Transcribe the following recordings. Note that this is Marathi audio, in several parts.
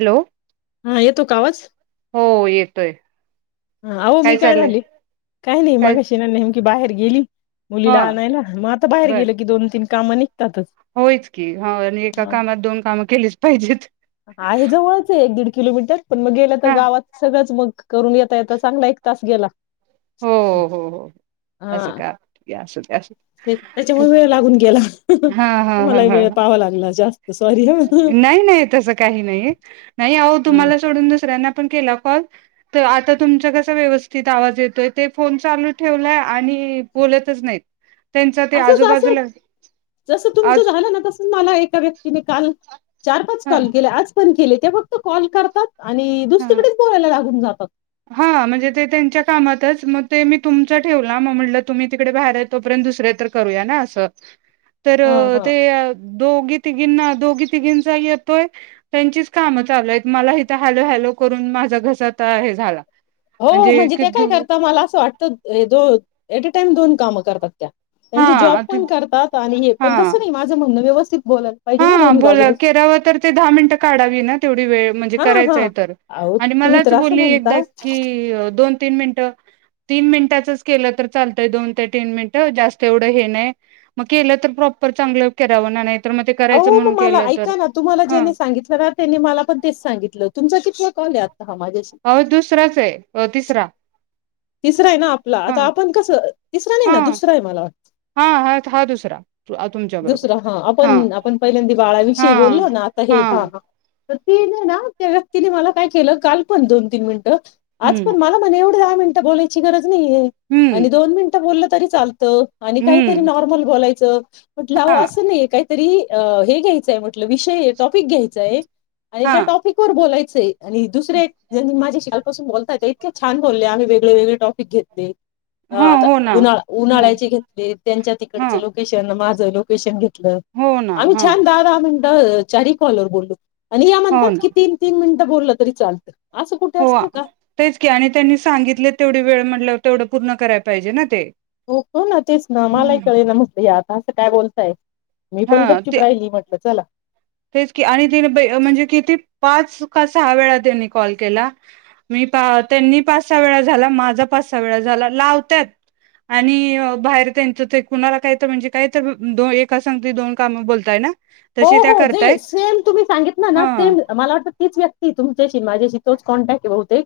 हॅलो, हा येतो का हो येतोय. हं आहो मी काय झाली काही नाय काय मगाशी ना मी बाहेर गेली? हा मुलीला अनायला, म आता बाहेर बर गेले कि दोन-तीन कामानी होयच की हा आणि एका कामात दोन कामं केलीच पाहिजेत. आहेजवळच आहे एक दीड किलोमीटर पन मग गेलं का हा गावात सगळंच मग करून येता-येता चांगला एक तास गेला. हो हो हो असं हा, का असू दे असू ते दे त्याच्यामुळे वेळ लागून गेला हा हा हा तुम्हालाही हा वेळ पाहावा लागला जास् नाही नाही तसं काही नाही. नाही आहो तुम्हाला सोडून दुसऱ्यांना पण केला कॉल, त आता तुमचा कसा व्यवस्थित आवाज येतोय ते फोन चालू ठेवलाय आणि बोलतच नाहीत. त्यांचा ते असच असं आजूबाजूला जसं तुमचं आज झालं ना तस मला एका व्यक्तीने काल चार-पाच हा कॉल केल्या आज पण केले ते फक्त कॉल करतात आणि हा दुसरीकडेच बोलायला लागून जातात. तेच म ते मी तुमचा ठेवला म म्हटलं तुम्ही तिकडे बाहेर आहे तोपर्यंत दुसर्या तर करूया ना असं तर हा हा ते आ दोघी ती तिघींना दोघे तिघींचा येतोय त्यांचीच काम चालू आहेत, मला हितं हा हॅलो हॅलो करून माझा घसा तर हे झाला. हो म्हणजे ते काय करता मला असं वाटतं हे दो एट टाइम दोन कामं करतात त्या हा त्यांचा जॉब पण करतात आणि हे पण हा जसं नाही आहे माझं म्हणण व्यवस हा बोला केरावा तर ते दहा मिनटं काढावी ना तेवढी वेळ म्हणजे हा हा करायचं तर अहो आणि तुम्ही मलाच तर असं बोलली एकदा म्हणता की दोन-तीन मिनिट तीन मिनिटाचच केल तर चालतंय दोन ते तीन मिनिटं जास्त एवढं हे नाही मग केलं तर प्रॉपर चांगलं केरावं ना नाही ते करायचं हो म्हणून मग मला केलं तर ऐका ना तुम्हाला ह ज्याने सांगितलं ना त्यांनी मला पण तेच सांगितलं. तुमचा कितवा कॉल आहे आ अहो दुसराच आहे. अ तिसरा तिसरा आहे ना आपला हा आता आपण कसं तिसरा नाही हा ना दुसरा आहे मला, हा हा हा दुसरा तुमच्या बरोबर दुसरा हा आपण आपण पहिल्यांदि हा बाळाविषयी बोललो ना आता हे हा हा. तर ती नाही ना त्या व्यक्तीने मला काय केलं काल पण दोन तीन मिनिटं आज हम्म पण मला म्हणे दहा मिन बोलायची गरज नाही हम्म आणि दोन मिनिट बोललं तर तरी चाल तं आणि काहीतरी हम्म नॉर्मल बोलायचं म्हंटल्याव हा असं नाही काहीतरी अ हे घ्यायचंय म्हटलं, विषय टॉपिक घ्यायचाय आणि हा ज्या टॉपिकवर बोलाय चे आणि दुसरे एक ज्यांनी माझ्याशी कालपासून बोलतायेत इतकं छान बोलल्या. आम्ही वेग वेगवेगळे टॉपिक घेतले. ह हा आता हो ना उन्हाळा ह उन्हाळ्याचे घेतले, त्यांच्या हा तिकडचं लोकेशन माझं झं लोकेशन घेत लं. हो ना आम्ही हा छान दहा दहा मिनिटं अ चारही कॉलवर बोललो. आणि या हो म्हणतात ना की तीन तीन मिनिटं बोललं तरी चालतंय. हो आ, तेच की आणि त्यांनी सांगितलेत तेवढी वेळ म्हटल्यावर तेवढं पूर्ण कराय पाहिजे ना ते. हो हो ना तेच ना मलाही हम्म कळे ना म्हंटलं यात. असं काय बोलताय? मीपण हा ते गपचीप राहिली, म्हटलं चला. तेच की आणि तिने पै म्हणजे किती पाच का सहा वेळा त्यांनी कॉल केला. मी पा त्यांनी पाच सहा वेळा झाला, माझा पाच सहा वेळा झाला. लावत्यात आणि अ बाहेर त्यांच ते कुणाला काहीतर म्हणजे काहीतर दो एक संगतीत दोन कामं बोलताय ना? हो तशी त्या हो करतायत [unintelligible] सेम तुम्ही सांगितल ह ना, सेम मला वाटतं तीच व्यक्ती तुमच्याशी माझ्याशी तोच कॉन्टॅक्ट बहुतेक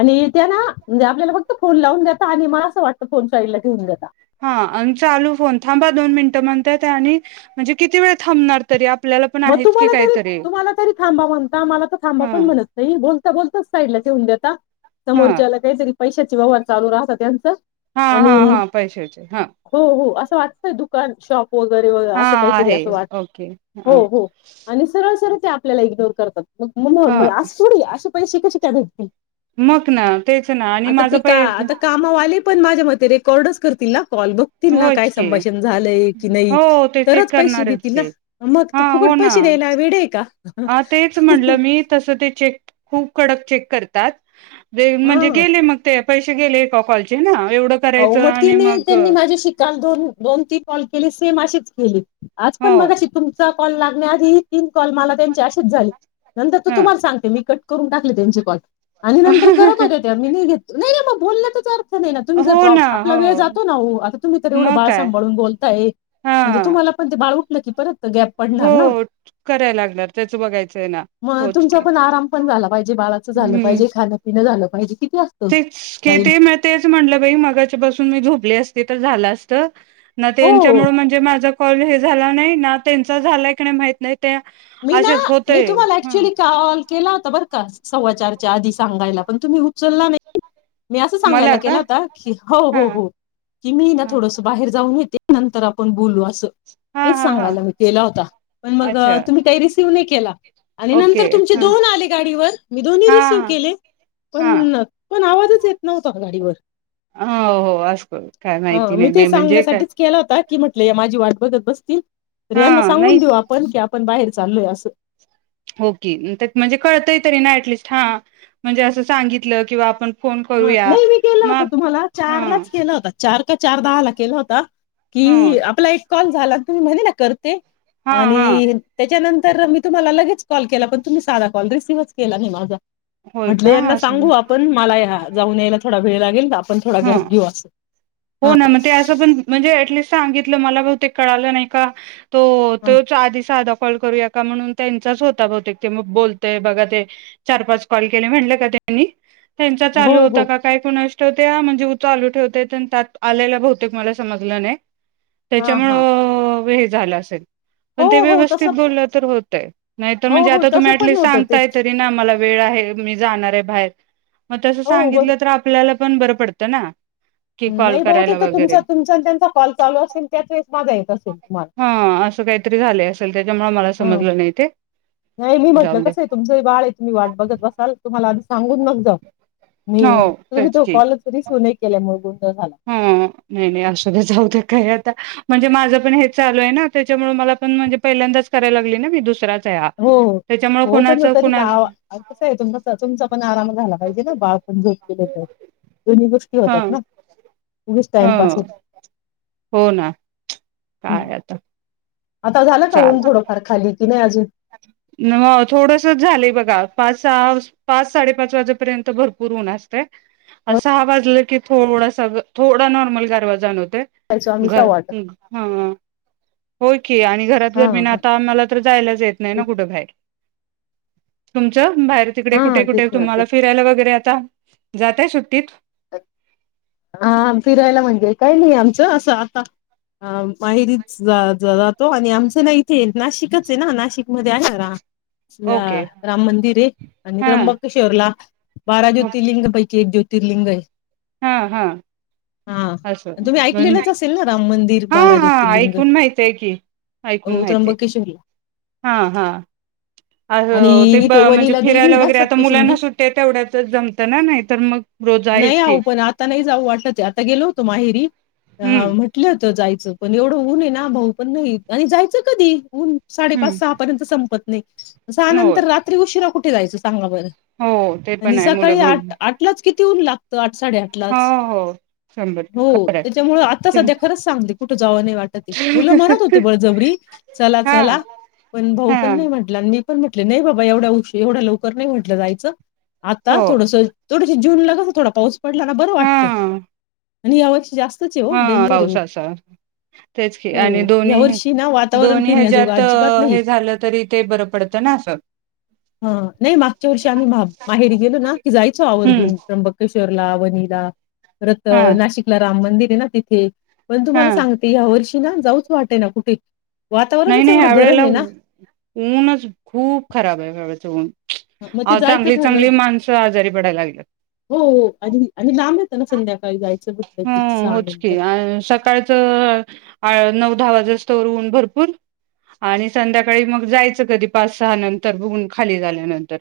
आणि त्या ना, म्हणजे आपल्याला फक्त फोन लावून देता आणि मला असं वाटत फोन साईडला ठेवून देता. हा आणि चालू फोन थांबा दोन मिनटं म्हणत्यात्या आणि म्हणजे किती वेळ थांबणार तरी आप मग तुम्हाला तरी, तुम्हाला तरी थांबा म्हणता. मला थांबा हा पण म्हणत नाही बोल बोलताच साईडला ठेवून देता. हा समोरच्याला कायतरी पैशाचे व्यवहार चालू राहतात यांचं. हा हा हा पैशाचे हा. हो हो असं वाटतंय दुकान शॉप वगैरे वग हा असं काहीतरी आहे असं वाट ओके ह हो हो आणि सरळ सरळ ते आपल्या एकदा विचारतात. मग मो म असं सोडूया असे पैसे कसे त्या भेटतील. मग ना तेच ना आणि आता माझं ते का, पहि आता कामावाली पण माझ्या मते रेक - - कॉर्डर्स करतील ना कॉल बघतील ना? होयच काय की संभाषण झालंय की नाही हो ते चेक तरच पैसे करणारच देतील की ना. मग हा ते फुकट हो पैसे द्यायला वेळ आहे का ना तेच म्हणलं मी तसं ते चेक - - खूप कडक चेक करतात. हा म्हणजे गेले मग ते. पैसे गेले एका कॉलचे हा. एवढं करायचं आणि मग- - शिकाल दोन दोन तीन कॉलची - - केली सेम अशीच केली. आज हो पण मगाशी तुमचा- - कॉल लागण्याआधी- - कॉल मला त्यांचे असेच झाले नंतरचा ह तुम्हाला सांगते मी कट - - करून टाकले त्यांचे कॉल. आणि नंतर करत होत्या त्या मी नाही घे नाही नाही मग बोलण्यातच अर्थ नाही. तुम्ही जर हो प्रा ना आपला हो वेळ जातो ना ओ आता तुम्ही तर एवढं मग बाळ काय सांभाळून बोलताय हा म्हणजे तुम्हाला पण ते बाळ उठ - - ल की परत - - गॅप पडणार ना. हो करायला लागणार त्याच बघायचंय ना मग होच तुमचा की पण आराम पण झाला पाहिजे. बाळाचं झालं पाहिजे. खाण पिन झालं- - पाहिजे. किती असतं. तेचं के बाईल तेच मिळतयचं म्हंटल - - मी मगाच्या पासून मी झोपले असते तर झालं असत. न हो त्यांच्यामुळे म्हणजे माझं- - कॉल हे झाला नाही ना त्यांचा झालाय का नाही माहित नाही. ते मी ना असेच मी होतय तुम्हाला ह ऍक्च्युली काल - - केला होता बरं का सव्वाचारच्या आधी सांगायला पण तुम्ही उचलला नाही. मी असं मला सांगायला का केला होता की हो हा हो हो की मी ना हा थोडस बाहेर जाऊन येते. नंतर आपण बोलू. हा हेच हा सांगायला मी केला होता पण अच्छा मग- - शिवनी केला. आणि नंतर ओके तुमचे हा दोन आले गाडीवर मी दोन्ही रिसिव्ह हा केले. हा पण पण आव [unintelligible] येत नव्हता का गाडीवर हा हो असको काय हा माहिती मी नाय ते म म्हणजे काय? सांगण्यासाठीच केला होता की म्हटले माझी वाट बघत बसतील. तर हा यांना सांगून नाही देऊ आपण की आप पणं बाहेर चाललोय असं ओके त्यात म्हणजे कळतय तरी ना ऍटलीस्ट हां म्हणजे असं सांगितलं किंवा आपण फोन हां करूया नाही मी केला होता मग तुम्हाला ह चारलाचं केला होता चार चार दहा ला केला होता. ह की आपला एक कॉल झाला तुम्ही म्हणे ना कर ए हा हा आणि त्याच्यानं तर मी तुम्हाला लगेच कॉल केला पण तुम्ही साधा कॉल रिसीवच केला नाय माझा. होय म्हटले का यांना असं सांगू आपण मलाया जाऊन यायला थोडा वेळ लाग [unintelligible] हा, हो ना म ते असं पण म्हणजे ऍटलीस्ट सांगितलं मला बहुतेक कळालं नाय का? तो हा. तो चार दिसाडा कॉल करूया का म्हणून त्यांचाच होता बहुतेक ते मग बोलतय बघा ते चार पाच कॉल केले म्हनले का त्यांनी? त्यांचा हो चालू होता हो काय कुणास ठाऊक त्या म्हणजे उचालू ठेवते त्यात आलेला बहुतेक मला समजलं नाय. हा हा त्याच्यामुळं वेळेत झालं असेल पण हो ते हो व्यवस्थित तसं बोललं तर होतयं नाहीतर हो म्हणजे हो आता तुम्ही तसं पण ऍटलीस्ट होतं ते सांगताय तरी ना मला वेळ आहे मी जाणारय बाहेर. म तसं हो हो सांगितलं तर आपल्याला पण बरं पडतं ना की कॉल नाय बहुतेक करायला त वगैरे तुमचा तुमचा त्यांचा कॉल चालू असेल त्याच वेळेस माझा येत असेल. तुम्हाला हा असं काहीतरी झालं असेल. त्याच्यामुळे मला हं समजलं नाही ते नाय मी म्हटलं जाऊ दे कसंय तुमचं बाळय तुम्ही वाट बघत बसाल तुम्हाला आधी सांगून मग जाऊ मी हो तुम्ही तो कॉल रिसिव्ह नाय केल्या मुळगून - - हं नाही नाही असुदे जाऊ दे काय यात - - म्हणजे माझं पण हेच चालूय ना त्याच्यामुळे मला पण म्हणजे पहिल्यांदाच कराला लागली ना मी दुसरा - - हो हो होपण तरी ना कस आहे तुम तुमचा पण आराम झाला पाहिजे ना बाळ पण झोप - - ठीक हाय साहेब. दोन्ही गोष्टी होतात ना. उगीच टाइमपास हं होतो. हो ना हं. काय आता आता झाला का चाल ऊन थोडंफार खाली? कि नाही अजुन - - मग थोडस झालं बघा पाच सहा पाच साडे पाच वाजेपर्यंत भरपूर ऊन असतय. हो सहा वाजलं की थोडसा थोडा नॉर्मल गारवा जाणवत जायचो [unintelligible] आम्ही घर सव्वा आठ हं हा हो की आणि घरात हा [unintelligible] हा आता आम्हाला तर जायलाच येत नाही ना तेच कुठं बाहेर तुमचं - - बाहेर तिकडे हा कुठे कुठे तेच ना तुम्हाला तेच. फिरायला वगैरे आता? जाते सुट्टीत अ हा फिरायला म्हणजे काही नाही आमच असं आता माहेरीच जातो आणि आम नाही. ते नाशिकच हेना नाशिक मध्ये आहे. ओके राम मंदिर हे आणि हा त्र्यंबकेशोवरला बारा ज्योतिर्लिंग पैकी एक ज्योत तिर्लिंग हाईत. हं हं असं तुम्ही पण ऐकलेलंच असेल ना राम मंदिर हं बारा हं ज्योतिर्लिंग ऐकून माहिती हाय की ऐकून हो माहिती त्र्यंबकेश्वरला हाय. हा हा. आणि अं ते इथे म्हणजे वनिला देवी आहे फिरायला ना वगैरे आता मुलांना सप्तशृंगी सुट्टी आहे तेवढ्यातच जमतं ना. नाही तर मग रोज नाही आहेच की आहो पण आता नाही जाऊ वाटत आता गेलो होतो माहेरी हा हम्म म्हटलं होत जायचं पण एवढं ऊन आहे ना भाऊ पण नाही आणि जायचं कधी ऊन साडेपाच हम्म सहा पर्यंत संपत्त सहा होय नंतर रात्री उशीरा कुठ कुठे जायचं सांगा बरं हो ते पण आणि आहे मुलं सकाळी आठ आठलाच किती ऊन लाग आठ हो साडेआठलाच हो शंभर हो खरं त्याच्यामूळ आता सध्या खरंच सांगते कुठ जावं नाही वाटत आहे. मुलं म्हणत होती बळ जबरी चला हा चला पण भाऊ हा पण नाही म्हटलं. आणि मी पण म्हटल नाही बाबा एवढ्या उशी एवढ्या लवकर नाही म्हटलं जायचं. आता हो थोडस थोड जून लाग थोडा पाऊस पडला ना बरं हा वाटत. आणि यावर्षी जास्त हा डेंजर ये पाऊस असा तेच की आणि हो या दोन्ही वर्षी ना वातावरण दोन्ही फिरण्याजोगा ह्याच्यात अजिबात नाही हे झालं तरी ते बरं पडतं ना असं नाही मागच्या वर्षी आम्ही माहेरी गेलो ना की जायचो आवर् हम्म [unintelligible] चरला वनीिला रत हा नाशिकला राम मंदिर, ना तिथे पण तुम्हाला हा सांगते या वर्षी जाऊच वाटे ना कुठे नाही वातावरणच नाही एवढं ह्या गरम वेळेला आहे ना, ऊनच खूप खराब आहे ह्यावेळेच ऊन मग ते अ जायचं चांगली घरलं चांगली माणसं आजारी पडायला हो आणि आणि लाब ह होच की नंतर अ सकाळच नऊ दहा वाजेस्तवरऊन भरपूर आणि संध्याकाळी मग जायचं कधी पाच सहा नंतर बघून खाली झाल्यानंतर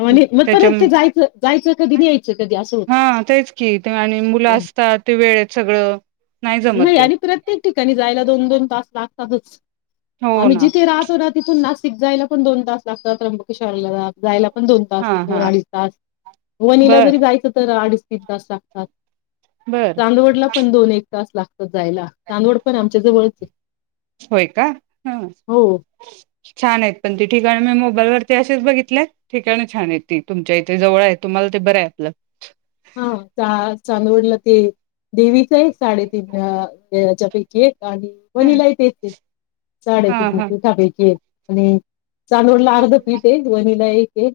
मग त्याच्या परत ते जायचं जायचं कधी न्यायचं कधी असं हा होतं. तेच की आणि मुलं अ, असतात. ते वेळेत सगळं जमत नाही ते आणि प्रत्येक ठिकाणी जायला दोन दोन तास लागत. सहज हो आम् ना. जिथेहतो ना तिथून नासिक जायला पण दोन तास लागात त्र्यंबकेश्राला जायला पण दोन तास हा दोन हा अडीच तास वनीला जरी बर जायचं तर अडीच त ति लागतात. बर चांदवडला पण दोन एक पाच लाख जायला तांदवड पण आमच्या जवळ ह होय का? हं छान आहेत पण ते [unintelligible] मोबाईलवर- असेच बघितल्या ठिकाणी छान आहेत ते. तुमच्या इथे जवळ आहे. तुम्हाला ते बरं आहे आपलं. हा -आज चांदवडला ते देवीच आहे न साडेतीन ह्या च्या पैकी- आणि हा वणीला ही तेच की हा साडेतीन हा [unintelligible] पैकी. आणि- चांदवडला हा अर्ध पीठ आहे आनी वनीला एक ह.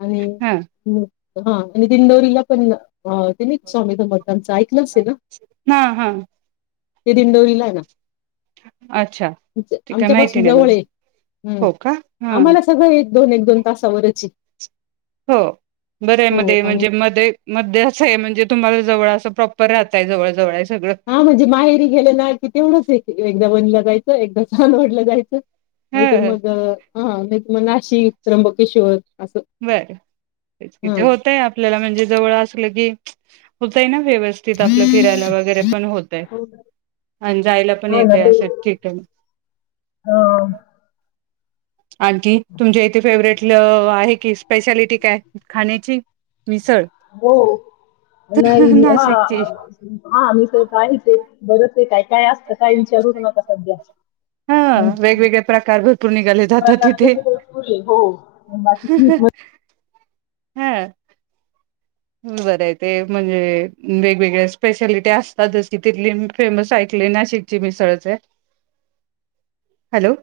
आणि- ह- आनी हो आणि दिंडोरीला पण त्यांनीच स्वामी [unintelligible] असेल ना ह हं. ते दिंडोरी ला आहे ना अच्छा ते काय आमच्या माहिती पासून नाही मला जवळ आहे. हम्म- हो का हा आम्हाला सगळं दोन एक दोन तासावरच आहे. हो -बऱ्या मध्ये आणि म्हणजे मध्ये मध्ये असं आहे म्हणजे तुम्हाला जवळ असं प्रॉपर राहटा येईल जवळ जवळ सगळं हा म्हणजे माहेरी गेलं ना की तेवढंच एकदा वणीला जाय - एकदा छान वाटलं जायचं नाहीतर ह मग हाहां नाही तर मग नाशिक, त्र्यंबकेश्वर असं बर -तेच कि, हा ते होतय आपल्याला म्हणजे जवळ असलं की होतय ना? व्यवस्थित आपलं फिरायला वगैरे पण होतय आणि जायला पण हा ना येतय ते अशा ठिकाणी अ आणखी? तुमच्या इथे फेवरेट आहे. कि स्पेशालिटी काय? खाण्याची मिसळ हो नाही मी हा नाशिकची हा मी स आहेच आहे बरतर काय काय असत? काय विचारूच नका सध्या हा वेगवेगळे प्रकार भरपूर निघाले जातात प्रकार तिथे तसे भरपूर आहे हो बाकीच हम्. बरं आहे ते म्हणजे वेगवेगळ्या स्पेशालिटी असतातच कि तिथली फेमस ऐकलेय ते नाशिकची मिसळच. हॅलो